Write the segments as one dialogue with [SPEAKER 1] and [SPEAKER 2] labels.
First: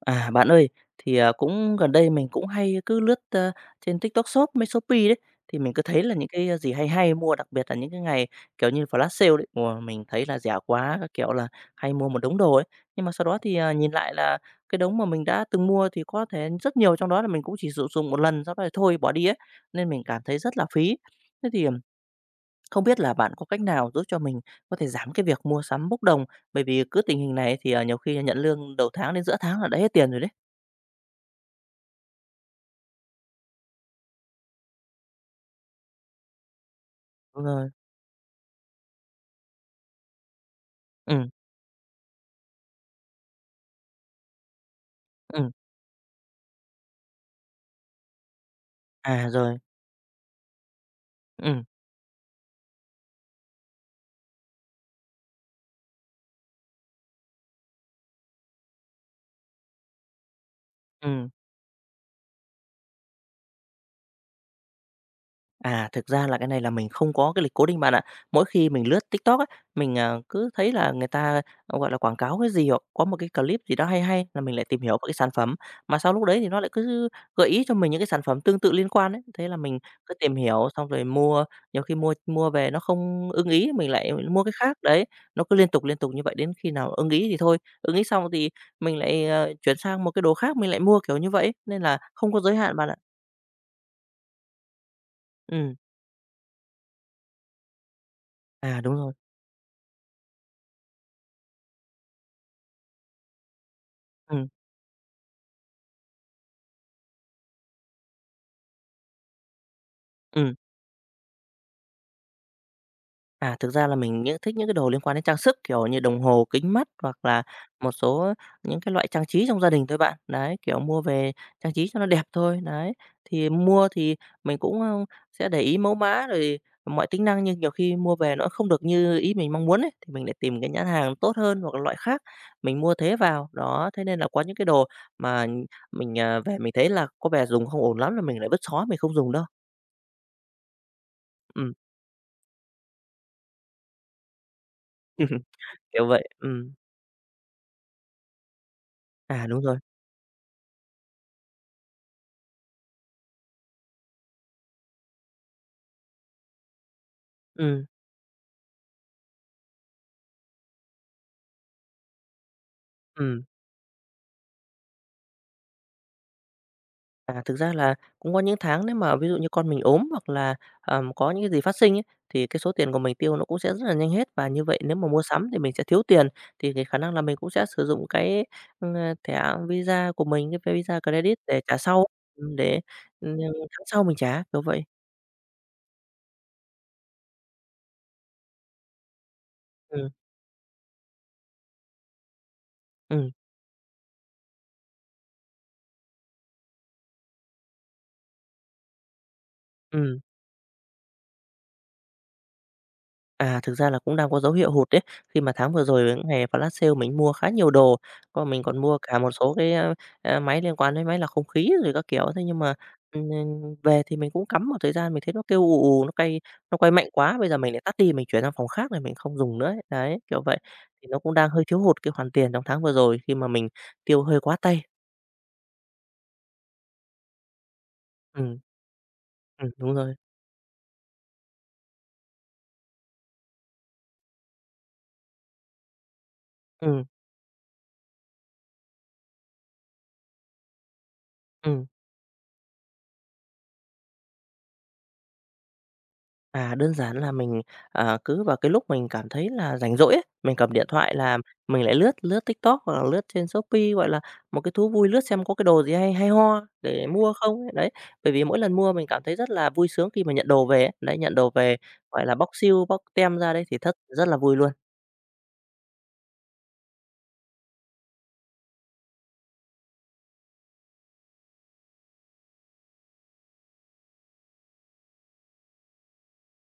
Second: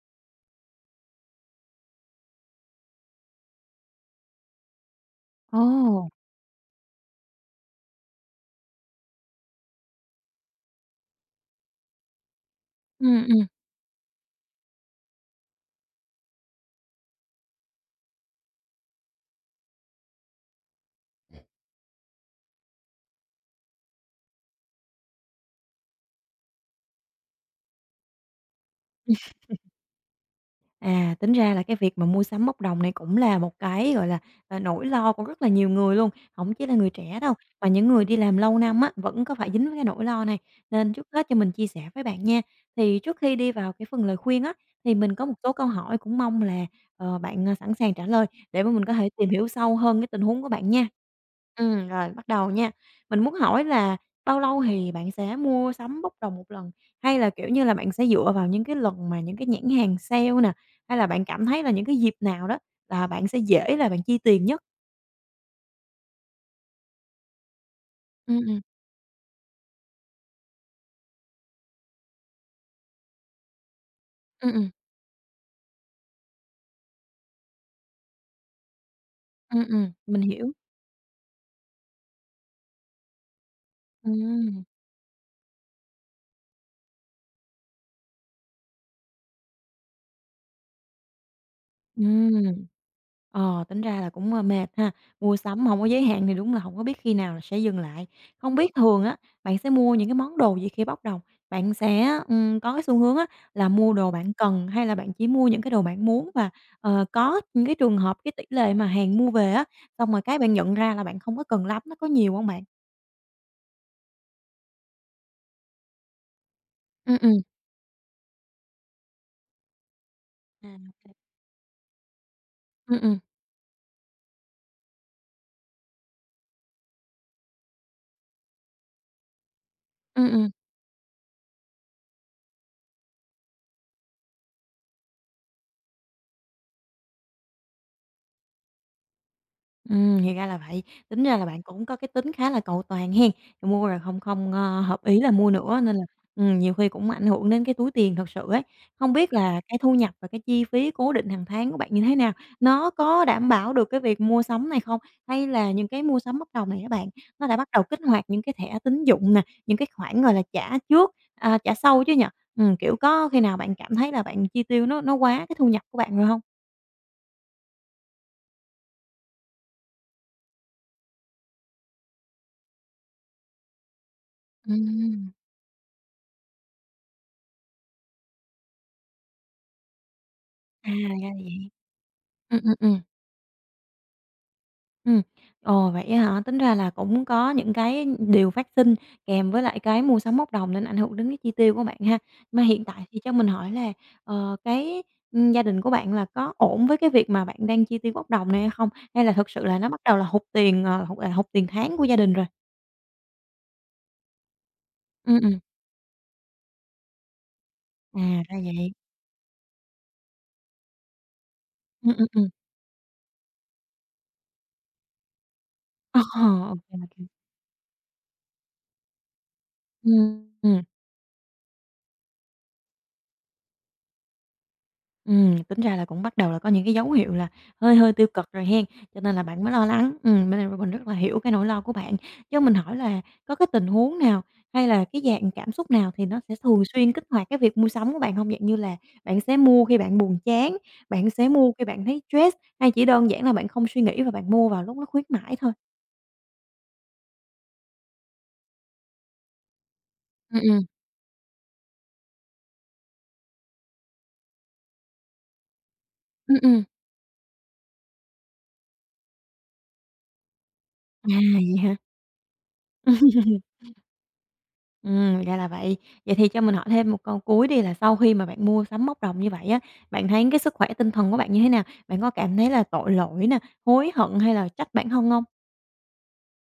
[SPEAKER 1] Bạn ơi, cũng gần đây mình cũng hay cứ lướt trên TikTok Shop với Shopee đấy, thì
[SPEAKER 2] Ồ!
[SPEAKER 1] mình cứ thấy là những cái gì hay hay mua, đặc biệt là những cái ngày, kiểu như, flash sale đấy, mình thấy là rẻ quá các kiểu là hay mua một đống đồ ấy. Nhưng mà
[SPEAKER 2] Ừm,
[SPEAKER 1] sau đó
[SPEAKER 2] ừm.
[SPEAKER 1] thì nhìn lại là cái đống mà mình đã từng mua thì có thể rất nhiều trong đó là mình cũng chỉ sử dụng một lần, sau đó thì thôi bỏ đi ấy, nên mình cảm thấy rất là phí. Thế thì không biết là bạn có cách nào giúp cho mình có thể giảm cái việc mua sắm bốc đồng, bởi vì cứ tình hình này thì nhiều khi nhận lương đầu tháng đến giữa tháng là đã hết tiền rồi đấy.
[SPEAKER 2] À, tính ra là cái việc mà mua sắm bốc đồng này cũng là một cái, gọi là, nỗi lo của rất là nhiều người luôn, không chỉ là người trẻ đâu,
[SPEAKER 1] Đúng
[SPEAKER 2] mà
[SPEAKER 1] rồi.
[SPEAKER 2] những người đi làm lâu năm á, vẫn có phải dính với cái nỗi lo này. Nên trước
[SPEAKER 1] Ừ,
[SPEAKER 2] hết cho mình chia sẻ với bạn nha. Thì trước khi đi vào cái phần lời khuyên á, thì mình có một
[SPEAKER 1] ừ.
[SPEAKER 2] số câu hỏi cũng mong là, bạn, sẵn sàng trả lời để mà mình có thể tìm hiểu
[SPEAKER 1] Rồi,
[SPEAKER 2] sâu hơn cái tình huống của bạn nha.
[SPEAKER 1] ừ,
[SPEAKER 2] Rồi bắt đầu nha. Mình muốn hỏi là bao lâu thì bạn sẽ mua sắm bốc đồng một lần? Hay là, kiểu như là, bạn sẽ dựa vào những cái lần mà những cái nhãn hàng sale nè, hay là bạn
[SPEAKER 1] ừ.
[SPEAKER 2] cảm thấy là những cái dịp nào đó là bạn sẽ dễ là bạn chi tiền nhất?
[SPEAKER 1] À, thực ra là cái này là mình không có cái lịch cố định bạn ạ.
[SPEAKER 2] Ừm,
[SPEAKER 1] Mỗi
[SPEAKER 2] ừm,
[SPEAKER 1] khi mình lướt TikTok á, mình cứ thấy là người ta, gọi là, quảng cáo cái gì hoặc có một cái clip gì đó hay hay là
[SPEAKER 2] ừm,
[SPEAKER 1] mình lại
[SPEAKER 2] ừm,
[SPEAKER 1] tìm hiểu về cái sản phẩm, mà sau lúc đấy thì nó lại cứ gợi ý cho mình những cái sản phẩm tương tự liên quan ấy. Thế là mình cứ
[SPEAKER 2] Mình
[SPEAKER 1] tìm
[SPEAKER 2] hiểu.
[SPEAKER 1] hiểu xong rồi mua, nhiều khi mua mua về nó không ưng ý mình lại mua cái
[SPEAKER 2] Ừm,
[SPEAKER 1] khác, đấy. Nó cứ liên tục như vậy đến khi nào ưng ý thì thôi, ưng ý xong thì mình lại chuyển sang một cái đồ khác mình lại mua, kiểu như vậy nên là không có giới
[SPEAKER 2] Ừm,
[SPEAKER 1] hạn bạn ạ.
[SPEAKER 2] ờ, tính ra là cũng, ơ, mệt ha. Mua sắm
[SPEAKER 1] Ừm.
[SPEAKER 2] hổng có giới hạn thì đúng là hổng có biết khi nào là sẽ dừng lại. Không biết
[SPEAKER 1] Đúng
[SPEAKER 2] thường
[SPEAKER 1] rồi.
[SPEAKER 2] á, bạn sẽ mua những cái món đồ gì khi bắt đầu? Bạn sẽ, có cái xu hướng á là mua đồ bạn
[SPEAKER 1] Ừ,
[SPEAKER 2] cần hay là bạn chỉ mua những cái đồ bạn muốn? Và, có những cái trường hợp cái tỷ lệ mà hàng mua về á, xong rồi cái bạn
[SPEAKER 1] ừ.
[SPEAKER 2] nhận ra là bạn không có cần lắm, nó có nhiều hông bạn?
[SPEAKER 1] À, thực ra là mình những thích những cái đồ liên quan đến trang sức, kiểu như đồng hồ, kính mắt
[SPEAKER 2] Ừm,
[SPEAKER 1] hoặc
[SPEAKER 2] ừm.
[SPEAKER 1] là một số những cái loại trang trí trong gia đình thôi bạn. Đấy, kiểu,
[SPEAKER 2] À.
[SPEAKER 1] mua về trang trí cho nó đẹp thôi, đấy.
[SPEAKER 2] Ừm, ừm.
[SPEAKER 1] Thì mua thì mình cũng sẽ để ý mẫu mã rồi mọi tính năng, nhưng nhiều khi mua về nó không được như ý mình mong muốn ấy, thì mình lại
[SPEAKER 2] Ừm.
[SPEAKER 1] tìm cái nhãn hàng tốt hơn hoặc là loại khác, mình mua thế vào. Đó, thế nên là có những cái đồ mà mình về mình thấy là có vẻ dùng không ổn lắm là mình lại vứt xó, mình không dùng đâu.
[SPEAKER 2] ừ thì ra là vậy. Tính ra là bạn
[SPEAKER 1] Ừm.
[SPEAKER 2] cũng có cái tính khá là cầu toàn hen, mua rồi không không, ơ, hợp ý là mua nữa nên là,
[SPEAKER 1] Kiểu vậy. Ừm.
[SPEAKER 2] nhiều khi cũng ảnh hưởng đến cái túi tiền thật sự ấy. Không biết
[SPEAKER 1] À,
[SPEAKER 2] là
[SPEAKER 1] đúng
[SPEAKER 2] cái
[SPEAKER 1] rồi.
[SPEAKER 2] thu nhập và cái chi phí cố định hàng tháng của bạn như thế nào? Nó có đảm bảo được cái việc mua sắm này không? Hay là những cái mua sắm bắt đầu này các bạn, nó đã bắt đầu
[SPEAKER 1] Ừm,
[SPEAKER 2] kích hoạt những cái thẻ tín dụng nè, những cái khoản, gọi là, trả trước, à, trả sau chứ nhỉ? Kiểu, có khi
[SPEAKER 1] ừm.
[SPEAKER 2] nào bạn cảm thấy là bạn chi tiêu nó quá cái thu nhập của bạn rồi không?
[SPEAKER 1] À, thực ra là cũng có những tháng nếu mà ví dụ như con mình ốm hoặc là, có những cái gì phát sinh ấy, thì cái số tiền của mình tiêu nó cũng sẽ rất là nhanh hết. Và như vậy nếu mà mua
[SPEAKER 2] Ừm.
[SPEAKER 1] sắm thì mình sẽ thiếu tiền, thì cái khả năng là mình cũng sẽ sử dụng cái thẻ Visa của mình, cái
[SPEAKER 2] À, ra
[SPEAKER 1] Visa
[SPEAKER 2] là
[SPEAKER 1] Credit để
[SPEAKER 2] vậy.
[SPEAKER 1] trả sau, ừm,
[SPEAKER 2] Ừm, ừm,
[SPEAKER 1] để,
[SPEAKER 2] ừm.
[SPEAKER 1] ừm, tháng sau mình trả, kiểu vậy.
[SPEAKER 2] Ừm. Ồ, vậy á hả? Tính ra là cũng có những cái điều phát sinh kèm với lại cái
[SPEAKER 1] Ừm,
[SPEAKER 2] mua sắm bốc đồng nên ảnh hưởng đến cái chi tiêu của bạn ha. Mà hiện tại thì
[SPEAKER 1] ừm,
[SPEAKER 2] cho mình hỏi là, cái, gia đình của bạn là có ổn với cái việc mà bạn đang chi tiêu bốc đồng này hay không? Hay là thực sự là nó bắt đầu
[SPEAKER 1] ừm.
[SPEAKER 2] là hụt tiền, hụt tiền tháng của gia đình rồi?
[SPEAKER 1] À, thực ra là cũng đang có dấu hiệu hụt đấy,
[SPEAKER 2] Ừm,
[SPEAKER 1] khi mà
[SPEAKER 2] ừm.
[SPEAKER 1] tháng vừa rồi là những ngày flash sale mình mua khá nhiều đồ,
[SPEAKER 2] À,
[SPEAKER 1] còn
[SPEAKER 2] ra
[SPEAKER 1] mình còn
[SPEAKER 2] vậy.
[SPEAKER 1] mua cả một số cái máy liên quan đến máy lọc không khí rồi các
[SPEAKER 2] Ừm,
[SPEAKER 1] kiểu.
[SPEAKER 2] ừm,
[SPEAKER 1] Thế
[SPEAKER 2] ừm.
[SPEAKER 1] nhưng mà, ừm, về thì mình cũng cắm một thời gian, mình thấy nó kêu ù ù, nó
[SPEAKER 2] Ờ,
[SPEAKER 1] cay
[SPEAKER 2] ô
[SPEAKER 1] nó quay
[SPEAKER 2] kê, ô
[SPEAKER 1] mạnh
[SPEAKER 2] kê.
[SPEAKER 1] quá, bây giờ mình lại tắt đi, mình chuyển sang phòng khác này mình không dùng nữa ấy. Đấy, kiểu vậy,
[SPEAKER 2] Ừm.
[SPEAKER 1] thì nó cũng đang hơi thiếu hụt cái khoản tiền trong tháng vừa rồi khi mà mình tiêu hơi quá tay.
[SPEAKER 2] Tính ra là cũng bắt đầu là có những cái dấu hiệu là hơi hơi tiêu cực
[SPEAKER 1] Ừm,
[SPEAKER 2] rồi hen, cho nên là bạn mới lo
[SPEAKER 1] đúng
[SPEAKER 2] lắng.
[SPEAKER 1] rồi.
[SPEAKER 2] Bên mình rất là hiểu cái nỗi lo của bạn. Cho mình hỏi là có cái tình huống nào hay là cái dạng cảm xúc nào thì nó sẽ thường
[SPEAKER 1] Ừm,
[SPEAKER 2] xuyên kích hoạt cái việc mua sắm của bạn không? Dạng như là bạn sẽ mua khi bạn buồn chán, bạn sẽ mua khi
[SPEAKER 1] ừm.
[SPEAKER 2] bạn thấy stress, hay chỉ đơn giản là bạn không suy nghĩ và bạn mua vào lúc nó khuyến mãi thôi?
[SPEAKER 1] À, đơn giản là mình cứ vào cái lúc mình cảm thấy là rảnh rỗi ấy, mình
[SPEAKER 2] Ừm,
[SPEAKER 1] cầm
[SPEAKER 2] ừm.
[SPEAKER 1] điện thoại là mình lại lướt lướt TikTok hoặc là lướt trên Shopee, gọi là, một cái thú vui lướt xem có cái đồ gì hay hay
[SPEAKER 2] Ừm,
[SPEAKER 1] ho
[SPEAKER 2] ừm.
[SPEAKER 1] để mua không ấy, đấy. Bởi vì mỗi lần mua mình cảm thấy rất là vui sướng khi mà nhận đồ về ấy, đấy, nhận
[SPEAKER 2] À,
[SPEAKER 1] đồ
[SPEAKER 2] vậy
[SPEAKER 1] về,
[SPEAKER 2] hả?
[SPEAKER 1] gọi là, bóc siêu bóc tem ra đấy thì thật rất là vui luôn.
[SPEAKER 2] Ra là vậy. Vậy thì cho mình hỏi thêm một câu cuối đi là sau khi mà bạn mua sắm móc đồng như vậy á, bạn thấy cái sức khỏe tinh thần của bạn như thế nào? Bạn có cảm thấy là tội lỗi nè, hối hận hay là trách bản thân hông?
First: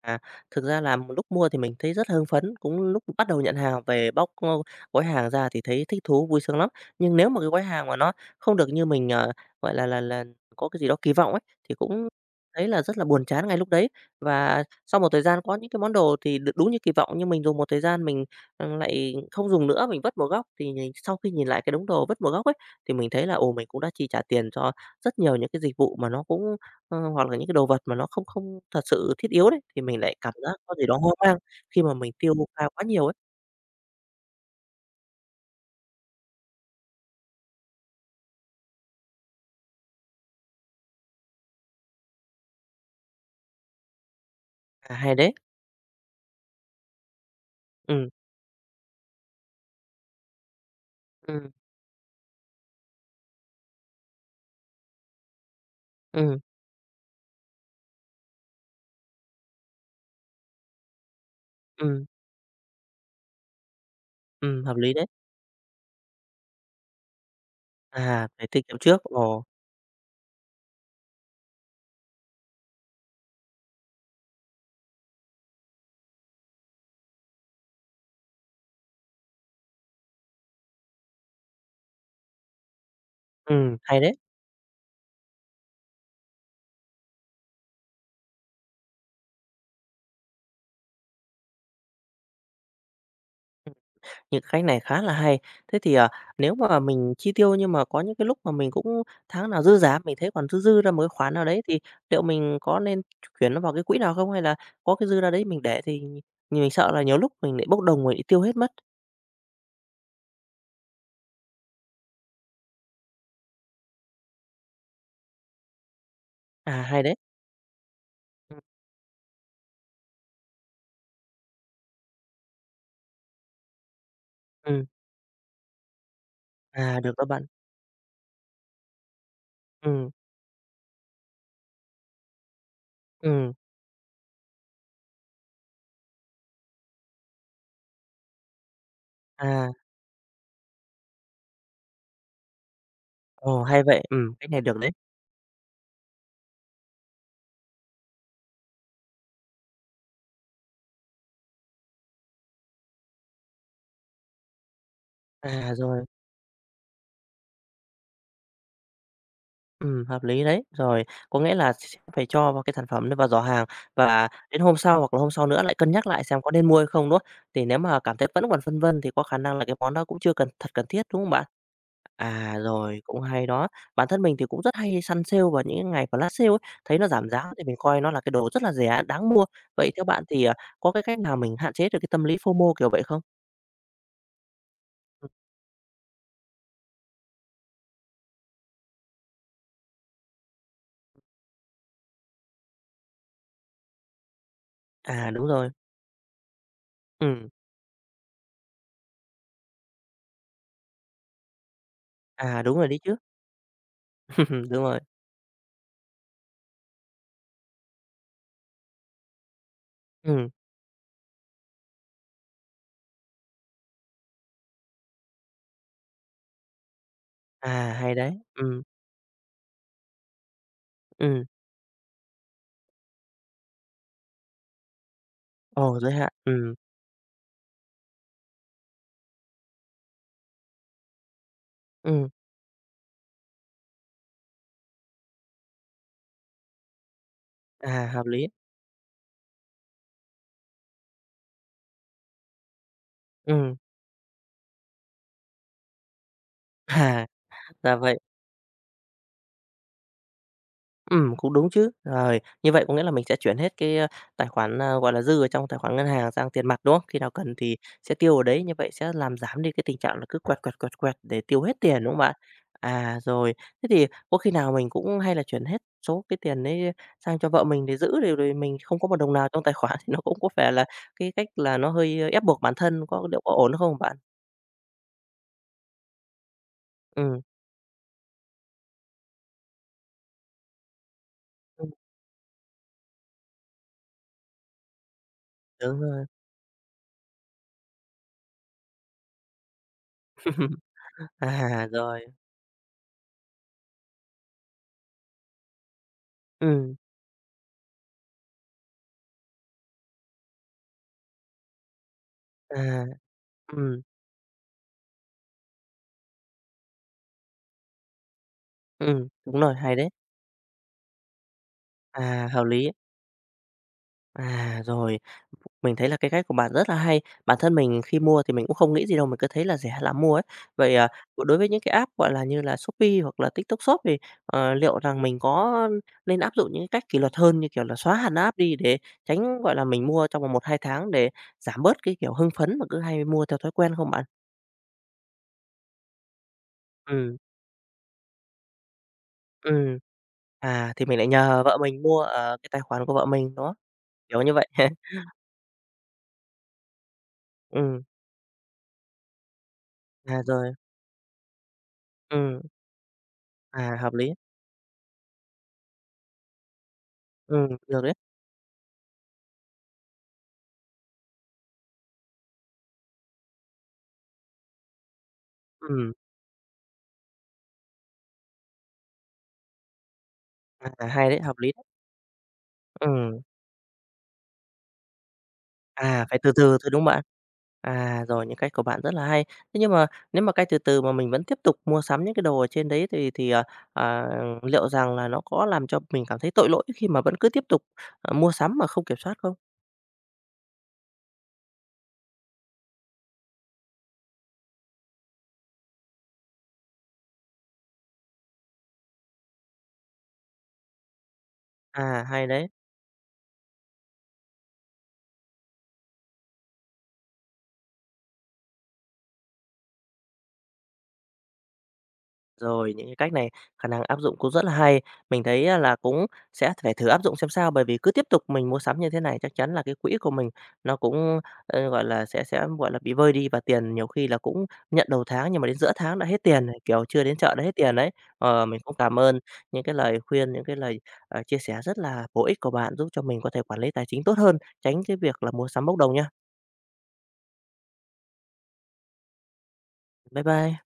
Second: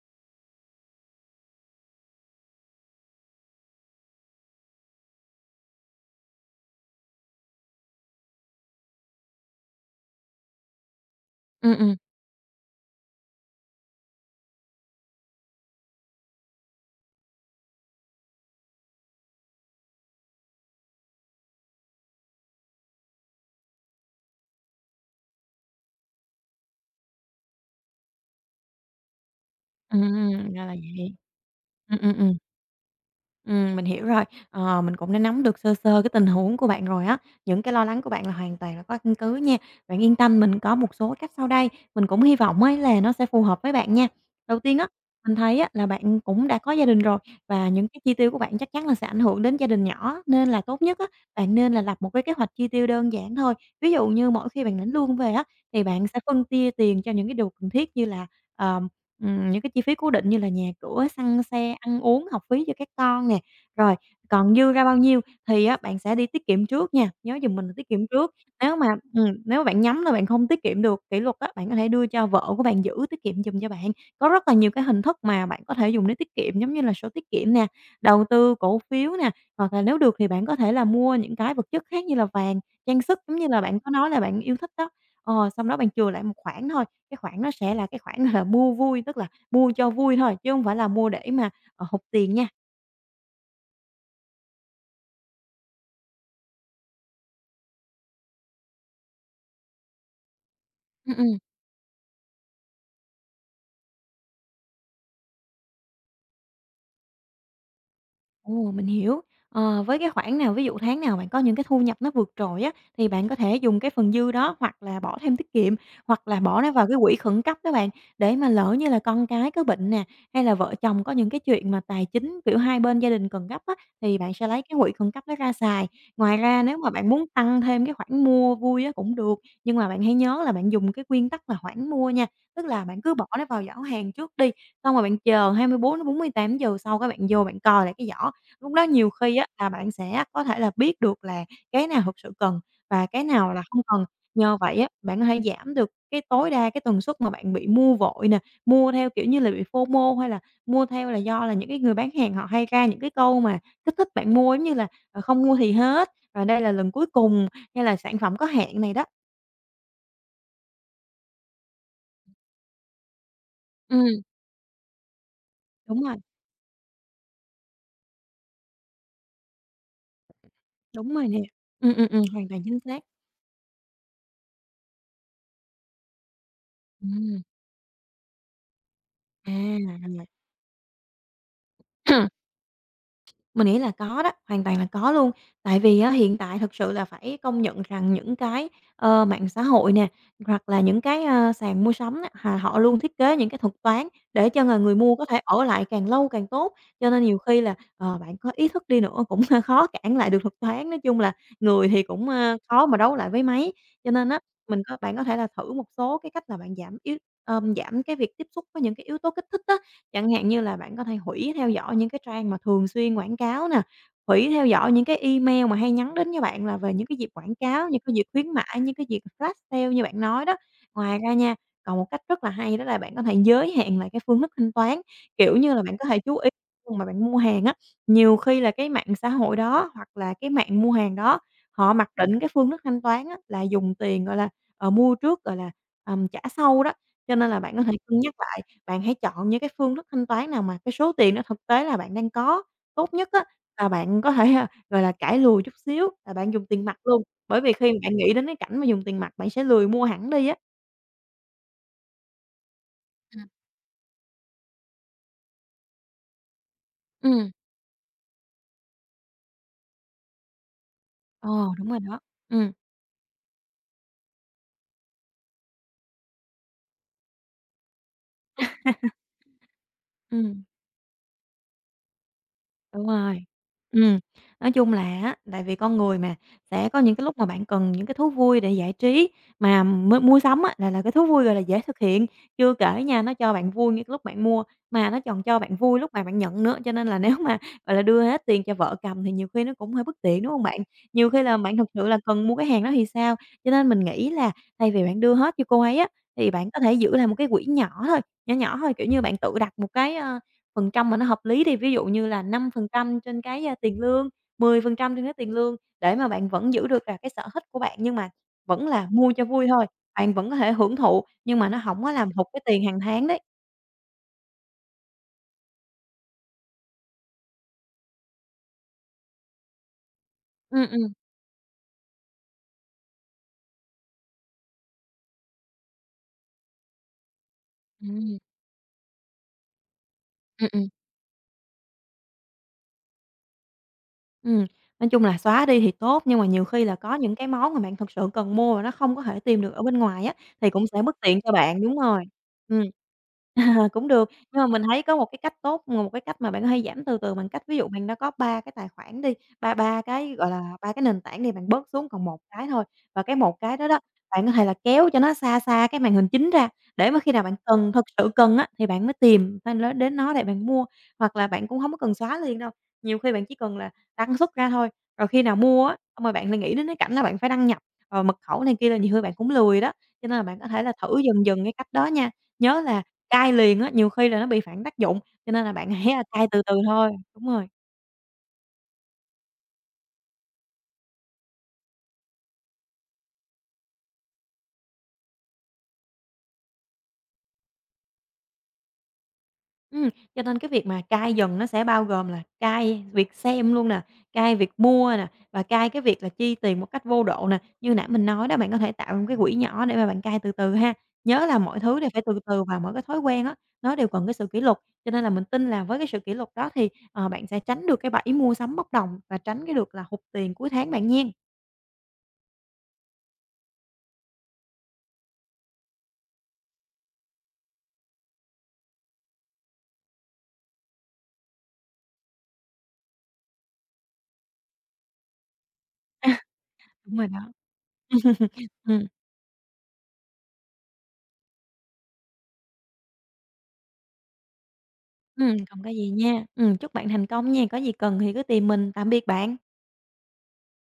[SPEAKER 1] À, thực ra là lúc mua thì mình thấy rất hưng phấn, cũng lúc bắt đầu nhận hàng về bóc, gói hàng ra thì thấy thích thú, vui sướng lắm. Nhưng nếu mà cái gói hàng mà nó không được như mình, gọi là, có cái gì đó kỳ vọng ấy, thì
[SPEAKER 2] Ừ, ừ,
[SPEAKER 1] cũng thấy là rất là buồn chán ngay lúc đấy. Và sau một thời gian có những cái món đồ thì được đúng như kỳ vọng, nhưng mình dùng một thời gian mình lại không dùng nữa, mình vứt một góc, thì nhìn sau khi nhìn lại cái đống đồ vứt một góc ấy, thì mình thấy là, ồ, mình cũng đã chi trả tiền cho rất nhiều những cái dịch vụ mà nó cũng Ờ, hoặc là những cái đồ vật mà nó không không thật sự thiết yếu đấy, thì mình lại cảm giác
[SPEAKER 2] ra là
[SPEAKER 1] có gì đó
[SPEAKER 2] vậy.
[SPEAKER 1] hoang mang khi mà
[SPEAKER 2] Ừ,
[SPEAKER 1] mình
[SPEAKER 2] ừ, ừm.
[SPEAKER 1] tiêu pha quá nhiều ấy.
[SPEAKER 2] Mình hiểu rồi. Ờ, mình cũng đã nắm được sơ sơ cái tình huống của bạn rồi á. Những cái lo lắng của bạn là hoàn toàn là có căn cứ nha. Bạn yên tâm, mình có một số cách sau đây, mình cũng hy vọng ấy là nó sẽ phù hợp với bạn nha. Đầu tiên á,
[SPEAKER 1] À, hay đấy.
[SPEAKER 2] mình thấy á là bạn cũng đã có gia đình rồi và những cái
[SPEAKER 1] Ừm,
[SPEAKER 2] chi tiêu của bạn chắc chắn là sẽ ảnh hưởng đến gia đình nhỏ, nên là tốt nhất á,
[SPEAKER 1] ừm,
[SPEAKER 2] bạn nên là lập một cái kế hoạch chi tiêu đơn giản thôi. Ví dụ như mỗi khi bạn lãnh lương về á, thì bạn sẽ
[SPEAKER 1] ừm,
[SPEAKER 2] phân chia tiền cho những cái điều cần thiết như là ờm, những cái chi phí cố định như là nhà cửa, xăng xe, ăn
[SPEAKER 1] ừm,
[SPEAKER 2] uống, học phí cho các con nè. Rồi, còn dư
[SPEAKER 1] hợp
[SPEAKER 2] ra
[SPEAKER 1] lý
[SPEAKER 2] bao
[SPEAKER 1] đấy.
[SPEAKER 2] nhiêu thì á bạn sẽ đi tiết kiệm trước nha, nhớ giùm mình là tiết kiệm
[SPEAKER 1] À,
[SPEAKER 2] trước.
[SPEAKER 1] phải tiết
[SPEAKER 2] Nếu
[SPEAKER 1] kiệm
[SPEAKER 2] mà
[SPEAKER 1] trước.
[SPEAKER 2] ừm,
[SPEAKER 1] Ồ,
[SPEAKER 2] nếu mà bạn nhắm là bạn không tiết kiệm được kỷ luật á, bạn có thể đưa cho vợ của bạn giữ tiết kiệm giùm cho bạn. Có rất là nhiều cái hình thức mà bạn có thể dùng để tiết kiệm giống như là sổ tiết kiệm nè, đầu tư cổ phiếu nè, hoặc là nếu được thì bạn có thể là mua những cái vật chất khác như là vàng, trang sức, giống như là bạn có
[SPEAKER 1] hay
[SPEAKER 2] nói
[SPEAKER 1] đấy.
[SPEAKER 2] là bạn yêu thích đó. Ờ, xong đó bạn chừa lại một khoản thôi, cái khoản nó sẽ là cái khoản, là, mua vui, tức là mua cho vui thôi, chứ không phải là mua để mà, hụt tiền nha.
[SPEAKER 1] Những cách này khá là hay. Thế thì, nếu mà mình chi tiêu nhưng mà có những cái lúc mà mình cũng tháng nào dư giả mình thấy còn dư dư ra một cái
[SPEAKER 2] Ừm,
[SPEAKER 1] khoản
[SPEAKER 2] ừm.
[SPEAKER 1] nào đấy thì liệu mình có nên chuyển nó vào cái quỹ nào không? Hay là có cái dư ra đấy mình để thì mình sợ là nhiều lúc mình lại bốc đồng, mình lại tiêu hết
[SPEAKER 2] Ồ,
[SPEAKER 1] mất.
[SPEAKER 2] mình hiểu. Ờ, với cái khoản nào, ví dụ tháng nào bạn có những cái thu nhập nó vượt trội á, thì bạn có thể dùng cái phần dư đó hoặc là bỏ thêm tiết kiệm, hoặc là bỏ nó
[SPEAKER 1] À,
[SPEAKER 2] vào cái
[SPEAKER 1] hay đấy.
[SPEAKER 2] quỹ khẩn cấp đó bạn, để mà
[SPEAKER 1] Ừm,
[SPEAKER 2] lỡ như là con cái có bệnh nè, hay là vợ chồng có những cái chuyện mà tài chính, kiểu, hai bên gia đình cần gấp á, thì bạn sẽ lấy cái
[SPEAKER 1] ừm,
[SPEAKER 2] quỹ khẩn cấp đó ra xài. Ngoài ra nếu mà
[SPEAKER 1] à,
[SPEAKER 2] bạn
[SPEAKER 1] được
[SPEAKER 2] muốn
[SPEAKER 1] đó bạn.
[SPEAKER 2] tăng thêm cái khoản mua vui á cũng được, nhưng mà bạn
[SPEAKER 1] Ừm,
[SPEAKER 2] hãy nhớ là bạn dùng cái nguyên tắc là khoản mua nha, tức là bạn cứ bỏ nó
[SPEAKER 1] ừm,
[SPEAKER 2] vào giỏ hàng trước đi, xong rồi bạn chờ 24 bốn đến 48 giờ sau các bạn vô bạn coi lại cái giỏ. Lúc đó nhiều khi á là
[SPEAKER 1] à,
[SPEAKER 2] bạn sẽ có thể là biết được là cái nào thực sự cần và cái nào là
[SPEAKER 1] ồ,
[SPEAKER 2] không
[SPEAKER 1] hay vậy,
[SPEAKER 2] cần.
[SPEAKER 1] cách
[SPEAKER 2] Nhờ
[SPEAKER 1] này
[SPEAKER 2] vậy
[SPEAKER 1] được
[SPEAKER 2] á,
[SPEAKER 1] đấy.
[SPEAKER 2] bạn có thể giảm được cái tối đa cái tần suất mà bạn bị mua vội nè, mua theo, kiểu như là, bị FOMO hay là mua theo là do là những cái người bán hàng họ hay ra những cái câu mà kích thích bạn mua, giống như là, "Không mua thì
[SPEAKER 1] À, rồi,
[SPEAKER 2] hết", và "Đây là lần cuối cùng", hay là "Sản phẩm có hạn" này đó.
[SPEAKER 1] hợp lý đấy. Rồi, có nghĩa là sẽ phải cho vào cái sản phẩm đấy vào giỏ hàng
[SPEAKER 2] Ừm,
[SPEAKER 1] và đến hôm sau hoặc là hôm sau nữa lại cân
[SPEAKER 2] đúng
[SPEAKER 1] nhắc
[SPEAKER 2] rồi,
[SPEAKER 1] lại xem có nên mua hay không, đúng không? Thì nếu mà cảm thấy vẫn còn phân vân thì có khả năng là cái món đó cũng chưa cần thật cần thiết,
[SPEAKER 2] đúng
[SPEAKER 1] đúng
[SPEAKER 2] rồi
[SPEAKER 1] không
[SPEAKER 2] nè.
[SPEAKER 1] bạn?
[SPEAKER 2] Hoàn
[SPEAKER 1] À,
[SPEAKER 2] toàn chính xác.
[SPEAKER 1] rồi, cũng hay đó. Bản thân mình thì cũng rất hay săn sale vào những cái ngày flash sale ấy, thấy nó giảm
[SPEAKER 2] Ừ,
[SPEAKER 1] giá thì mình coi nó là cái đồ rất là rẻ, đáng mua.
[SPEAKER 2] à,
[SPEAKER 1] Vậy theo bạn
[SPEAKER 2] rồi.
[SPEAKER 1] thì, có cái cách nào mình hạn chế được cái tâm lý FOMO kiểu vậy không?
[SPEAKER 2] Mình nghĩ là có đó, hoàn toàn là có luôn.
[SPEAKER 1] Ừm,
[SPEAKER 2] Tại vì á, hiện tại thực sự là phải công nhận rằng những cái, mạng xã hội nè, hoặc là những cái, sàn mua sắm á, hà họ luôn thiết kế những cái thuật toán để cho người người mua có
[SPEAKER 1] à,
[SPEAKER 2] thể
[SPEAKER 1] đúng
[SPEAKER 2] ở
[SPEAKER 1] rồi,
[SPEAKER 2] lại càng lâu càng tốt. Cho nên nhiều
[SPEAKER 1] ừm.
[SPEAKER 2] khi là, bạn có ý thức đi nữa cũng khó cản lại được thuật toán, nói chung là người thì cũng,
[SPEAKER 1] À, đúng
[SPEAKER 2] khó
[SPEAKER 1] rồi
[SPEAKER 2] mà
[SPEAKER 1] đấy
[SPEAKER 2] đấu
[SPEAKER 1] chứ.
[SPEAKER 2] lại với máy. Cho nên á, mình
[SPEAKER 1] Đúng
[SPEAKER 2] có
[SPEAKER 1] rồi.
[SPEAKER 2] bạn có thể là thử một số cái cách là bạn giảm cái việc tiếp xúc với những cái yếu tố kích thích á. Chẳng hạn
[SPEAKER 1] Ừm,
[SPEAKER 2] như là bạn có thể hủy theo dõi những cái trang mà thường xuyên quảng cáo nè, hủy theo dõi những cái email mà hay nhắn đến cho bạn là về những cái dịp quảng cáo,
[SPEAKER 1] à,
[SPEAKER 2] những cái
[SPEAKER 1] hay
[SPEAKER 2] dịp
[SPEAKER 1] đấy.
[SPEAKER 2] khuyến mãi, những cái dịp flash sale như bạn nói đó. Ngoài ra
[SPEAKER 1] Ừm,
[SPEAKER 2] nha, còn một cách rất là hay đó là bạn có thể giới hạn lại cái phương thức thanh toán, kiểu như là, bạn
[SPEAKER 1] ồ,
[SPEAKER 2] có
[SPEAKER 1] giới
[SPEAKER 2] thể
[SPEAKER 1] hạn,
[SPEAKER 2] chú ý khi mà bạn mua hàng á, nhiều khi là cái mạng xã hội đó hoặc là cái mạng mua hàng đó, họ mặc
[SPEAKER 1] ừm,
[SPEAKER 2] định cái phương thức thanh toán á là dùng tiền, gọi là, mua trước, gọi là, trả sau đó, cho nên là bạn có thể
[SPEAKER 1] à,
[SPEAKER 2] cân
[SPEAKER 1] hợp
[SPEAKER 2] nhắc
[SPEAKER 1] lý.
[SPEAKER 2] lại. Bạn hãy chọn những cái phương thức thanh toán nào mà cái số tiền nó thực tế là bạn đang có. Tốt nhất á
[SPEAKER 1] Ừm,
[SPEAKER 2] là bạn có thể, à, gọi là, cải lùi chút xíu là bạn dùng tiền mặt luôn,
[SPEAKER 1] à,
[SPEAKER 2] bởi vì khi
[SPEAKER 1] ra
[SPEAKER 2] mà bạn
[SPEAKER 1] vậy.
[SPEAKER 2] nghĩ đến cái cảnh mà dùng tiền mặt bạn sẽ lười mua hẳn đi á.
[SPEAKER 1] Cũng đúng chứ. Rồi, như vậy có nghĩa là mình sẽ
[SPEAKER 2] Ừm,
[SPEAKER 1] chuyển hết cái tài khoản, gọi là, dư ở trong tài khoản ngân hàng sang tiền mặt, đúng không? Khi nào
[SPEAKER 2] ừm.
[SPEAKER 1] cần thì sẽ tiêu ở đấy, như vậy sẽ làm giảm đi cái tình trạng là cứ quẹt, quẹt, quẹt, quẹt để
[SPEAKER 2] Ờ,
[SPEAKER 1] tiêu hết
[SPEAKER 2] đúng rồi
[SPEAKER 1] tiền, đúng không
[SPEAKER 2] đó.
[SPEAKER 1] bạn?
[SPEAKER 2] Ừm,
[SPEAKER 1] À, rồi, thế thì có khi nào mình cũng hay là chuyển hết số cái tiền đấy sang cho vợ mình để giữ để rồi mình không có một đồng nào trong tài khoản thì nó cũng có
[SPEAKER 2] ừm.
[SPEAKER 1] vẻ là cái cách là nó hơi ép buộc bản thân,
[SPEAKER 2] Đúng
[SPEAKER 1] có liệu
[SPEAKER 2] rồi.
[SPEAKER 1] có ổn không bạn?
[SPEAKER 2] Ừm, nói chung là á, tại vì con người mà, sẽ có những cái lúc
[SPEAKER 1] Ừm,
[SPEAKER 2] mà bạn cần những cái thú vui để giải trí, mà mua sắm á là cái thú vui, gọi là, dễ
[SPEAKER 1] ừm,
[SPEAKER 2] thực hiện. Chưa kể nha, nó cho bạn vui ngay cái lúc bạn mua, mà nó còn cho bạn vui
[SPEAKER 1] đúng
[SPEAKER 2] lúc mà
[SPEAKER 1] rồi.
[SPEAKER 2] bạn nhận nữa, cho nên là nếu mà, gọi là, đưa hết tiền cho vợ cầm thì nhiều khi nó cũng hơi bất tiện, đúng hông bạn? Nhiều khi là bạn
[SPEAKER 1] À,
[SPEAKER 2] thực sự là
[SPEAKER 1] rồi,
[SPEAKER 2] cần mua cái hàng đó thì sao? Cho nên mình nghĩ là thay vì bạn đưa hết cho cô ấy á, thì bạn có thể
[SPEAKER 1] ừm,
[SPEAKER 2] giữ lại một cái quỹ nhỏ thôi, nhỏ nhỏ thôi, kiểu như, bạn tự đặt một cái, phần trăm mà nó hợp lý đi, ví dụ như là năm
[SPEAKER 1] à,
[SPEAKER 2] phần trăm trên cái, a, tiền
[SPEAKER 1] ừm,
[SPEAKER 2] lương, 10% trên cái tiền lương để mà bạn vẫn giữ được là cái sở thích của bạn, nhưng mà vẫn là mua cho
[SPEAKER 1] đúng
[SPEAKER 2] vui
[SPEAKER 1] rồi,
[SPEAKER 2] thôi,
[SPEAKER 1] hay đấy.
[SPEAKER 2] bạn vẫn có thể hưởng thụ, nhưng mà nó hổng có làm hụt
[SPEAKER 1] À,
[SPEAKER 2] cái
[SPEAKER 1] hợp
[SPEAKER 2] tiền
[SPEAKER 1] lý.
[SPEAKER 2] hàng tháng đấy.
[SPEAKER 1] À, rồi, mình thấy là cái cách của bạn rất là hay. Bản thân mình khi mua thì mình cũng không nghĩ gì đâu, mình cứ thấy là rẻ là mua ấy.
[SPEAKER 2] Ừm,
[SPEAKER 1] Vậy, à,
[SPEAKER 2] ừm.
[SPEAKER 1] đối với những cái app, gọi là, như là Shopee hoặc là TikTok Shop thì, liệu rằng mình có nên áp dụng những cái cách kỷ luật hơn như kiểu là xóa
[SPEAKER 2] Ừm,
[SPEAKER 1] hẳn
[SPEAKER 2] ừm.
[SPEAKER 1] app đi để tránh, gọi là, mình mua trong vòng một 2
[SPEAKER 2] Ừm.
[SPEAKER 1] tháng để giảm bớt cái kiểu hưng phấn mà cứ hay mua theo thói quen không bạn?
[SPEAKER 2] Ừm, nói chung là xóa đi thì tốt, nhưng mà nhiều khi là có những
[SPEAKER 1] Ừm,
[SPEAKER 2] cái món mà bạn thực sự cần mua mà nó không có thể tìm được ở bên
[SPEAKER 1] ừm,
[SPEAKER 2] ngoài á, thì cũng
[SPEAKER 1] à,
[SPEAKER 2] sẽ
[SPEAKER 1] thì
[SPEAKER 2] bất
[SPEAKER 1] mình lại
[SPEAKER 2] tiện cho
[SPEAKER 1] nhờ vợ
[SPEAKER 2] bạn, đúng
[SPEAKER 1] mình mua
[SPEAKER 2] rồi.
[SPEAKER 1] ở cái tài
[SPEAKER 2] Ừm.
[SPEAKER 1] khoản của vợ mình đó,
[SPEAKER 2] À, cũng được,
[SPEAKER 1] kiểu như
[SPEAKER 2] nhưng mà
[SPEAKER 1] vậy.
[SPEAKER 2] mình thấy có một cái cách tốt, một cái cách mà bạn có thể giảm từ từ bằng cách ví dụ
[SPEAKER 1] Ừm,
[SPEAKER 2] bạn đã có 3 cái tài khoản đi, ba ba cái,
[SPEAKER 1] à,
[SPEAKER 2] gọi
[SPEAKER 1] rồi,
[SPEAKER 2] là, 3 cái nền tảng đi, bạn bớt xuống còn một
[SPEAKER 1] ừm,
[SPEAKER 2] cái thôi. Và cái một đó
[SPEAKER 1] à,
[SPEAKER 2] đó,
[SPEAKER 1] hợp lý.
[SPEAKER 2] bạn có thể là kéo cho nó xa xa cái màn hình chính ra, để mà khi nào bạn
[SPEAKER 1] Được
[SPEAKER 2] cần, thực
[SPEAKER 1] đấy.
[SPEAKER 2] sự cần á, thì bạn mới tìm, phải nói đến nó để bạn mua. Hoặc là bạn cũng hông có cần xóa liền đâu, nhiều khi bạn chỉ cần là đăng xuất ra thôi. Rồi khi nào mua á,
[SPEAKER 1] Ừm,
[SPEAKER 2] xong rồi bạn lại nghĩ đến cái cảnh là bạn phải đăng nhập, rồi mật khẩu này kia là nhiều khi bạn cũng lười đó, cho nên là bạn có thể là
[SPEAKER 1] à,
[SPEAKER 2] thử
[SPEAKER 1] hay đấy,
[SPEAKER 2] dần
[SPEAKER 1] hợp
[SPEAKER 2] dần cái
[SPEAKER 1] lý đấy.
[SPEAKER 2] cách đó nha. Nhớ là
[SPEAKER 1] Ừm,
[SPEAKER 2] cai liền á, nhiều khi là nó bị phản tác dụng, cho nên là bạn hãy, a,
[SPEAKER 1] à, phải
[SPEAKER 2] cai
[SPEAKER 1] từ
[SPEAKER 2] từ
[SPEAKER 1] từ
[SPEAKER 2] từ
[SPEAKER 1] thôi, đúng không
[SPEAKER 2] thôi.
[SPEAKER 1] bạn?
[SPEAKER 2] Đúng rồi.
[SPEAKER 1] À, rồi, những cách của bạn rất là hay. Thế nhưng mà nếu mà cách từ từ mà mình vẫn tiếp tục mua sắm những cái đồ ở trên đấy thì thì, ờ, liệu rằng là nó có làm cho mình cảm thấy tội lỗi khi mà vẫn cứ tiếp tục mua sắm mà không kiểm soát không?
[SPEAKER 2] Ừm, cho nên cái việc mà cai dần nó sẽ bao gồm là cai việc xem luôn nè, cai việc mua nè, và cai cái việc là chi tiền một cách vô độ nè. Như nãy mình nói đó, bạn có thể tạo ra một cái quỹ nhỏ để mà bạn cai từ từ ha. Nhớ là mọi thứ đều phải
[SPEAKER 1] À,
[SPEAKER 2] từ
[SPEAKER 1] hay
[SPEAKER 2] từ
[SPEAKER 1] đấy.
[SPEAKER 2] và mỗi cái thói quen á, nó đều cần cái sự kỷ luật, cho nên là mình tin là với cái sự kỷ luật đó thì, ờ, bạn sẽ tránh được cái bẫy mua sắm bốc đồng và tránh cái được là hụt tiền cuối tháng bạn nghen.
[SPEAKER 1] Rồi, những cái cách này khả năng áp dụng cũng rất là hay. Mình thấy á là cũng sẽ phải thử áp dụng xem sao, bởi vì cứ tiếp tục mình mua sắm như thế này chắc chắn là cái quỹ của mình nó cũng, gọi là, sẽ, gọi là, bị vơi đi và tiền nhiều khi là cũng nhận đầu tháng nhưng mà đến giữa tháng đã hết tiền này, kiểu,
[SPEAKER 2] Đúng
[SPEAKER 1] chưa
[SPEAKER 2] rồi
[SPEAKER 1] đến
[SPEAKER 2] đó.
[SPEAKER 1] chợ đã hết tiền đấy. Ờ, mình cũng
[SPEAKER 2] Ừm,
[SPEAKER 1] cảm ơn những cái lời khuyên, những cái lời chia sẻ rất là bổ ích của bạn giúp cho mình có thể quản lý tài chính tốt hơn, tránh cái việc là mua
[SPEAKER 2] không
[SPEAKER 1] sắm
[SPEAKER 2] có
[SPEAKER 1] bốc
[SPEAKER 2] gì
[SPEAKER 1] đồng nhá.
[SPEAKER 2] nha. Chúc bạn thành công nha, có gì cần thì cứ tìm mình. Tạm biệt bạn.
[SPEAKER 1] Bye bye.